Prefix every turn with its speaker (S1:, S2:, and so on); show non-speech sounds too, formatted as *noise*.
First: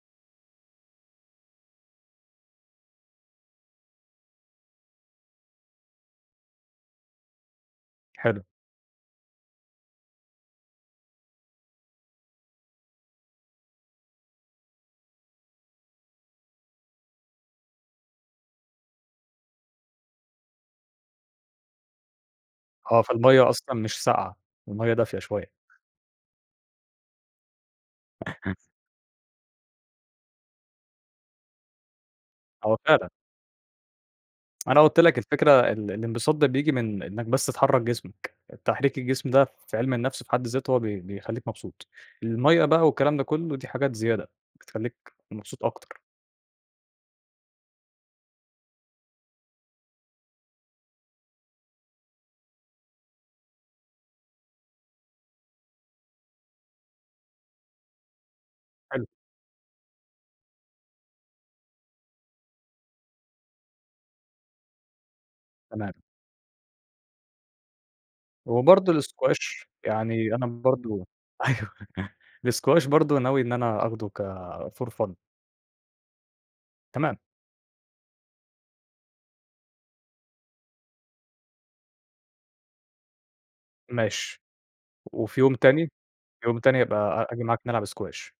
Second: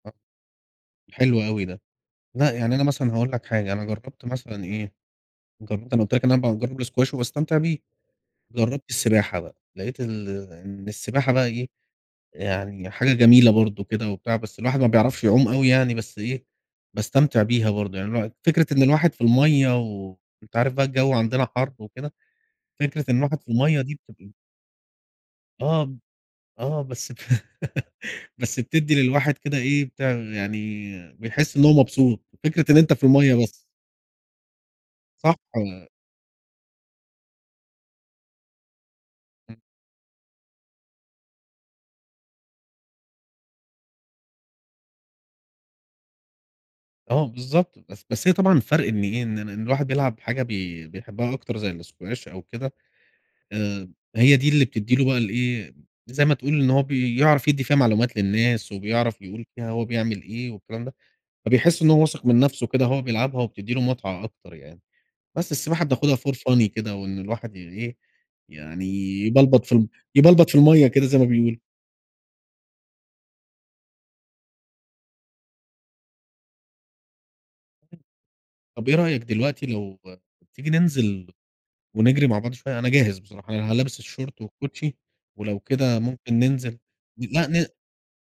S1: آه، حلو أوي ده. لأ يعني أنا مثلًا هاقول لك حاجة. أنا جرّبت مثلًا إيه أنا قلت لك إن أنا باجرب الSquash وباستمتع بيه.
S2: حلو.
S1: جرّبت السباحة بقى، لقيت إن إن السباحة بقى إيه، يعني حاجة جميلة برضو كده وبتاع، بس الواحد ما بيعرفش يعوم أوي يعني. بس إيه، باستمتع بيها برضو. يعني الواحد فكرة إن الواحد في المَيّة، وأنت عارف بقى الجو عندنا حَر وكده،
S2: أه
S1: فكرة إن الواحد في
S2: فالمَيّة أصلًا
S1: المَيّة دي
S2: مش
S1: بتبقى
S2: ساقعة. المَيّة دافية شوية.
S1: آه، آه بس *chuckles*
S2: *chuckles*
S1: بس بتدّي للواحد كده إيه بتاع يعني بيحس إن هو مبسوط، فكرة إن
S2: أه
S1: أنت في
S2: فعلًا.
S1: المَيّة بس.
S2: أنا قُلت لك
S1: صح.
S2: الفكرة ال الانبساط ده بيجي من إنك بس تحرّك جسمك. تحريك الجسم ده
S1: إمم.
S2: في علم النفس في حد ذاته هو بي بيخليك مبسوط. المَيّة بقى والكلام ده كله دي حاجات زيادة بتخليك مبسوط أكتر.
S1: آه بالضبط، بس بس هي طبعًا الفرق إن إيه، إن الواحد بيلعب حاجة بي بيحبها أكتر، زي الSquash أو كده. آآ هي دي اللي بتدّي له بقى الإيه، زي ما تقول إن هو بيعرف يدّي فيها معلومات للناس،
S2: حلو.
S1: وبيعرف يقول فيها هو بيعمل إيه والكلام ده. فبيحس إن هو واثق من نفسه كده وهو بيلعبها، وبتدّي له متعة أكتر يعني. بس السباحة
S2: تمام.
S1: بناخدها for funny كده، وإن الواحد إيه يعني
S2: وبرضو الsquash
S1: يبلبط في ال
S2: يعني أنا
S1: يبلبط في المَيّة كده،
S2: برضو
S1: زي ما بيقولوا.
S2: أيوة. الsquash برضو ناوي إن أنا آخده كfor fun. تمام.
S1: طَب إيه رأيك دلوقتي لو تيجي ننزل ونجري مع بعض شوية، أنا جاهز بصراحة، أنا لابس الشورت
S2: ماشي.
S1: والكوتشي،
S2: وفي يوم
S1: ولو
S2: تاني
S1: كده ممكن
S2: يوم
S1: ننزل.
S2: تاني أبقى أ آجي
S1: لأ
S2: معاك
S1: ن
S2: نلعب squash.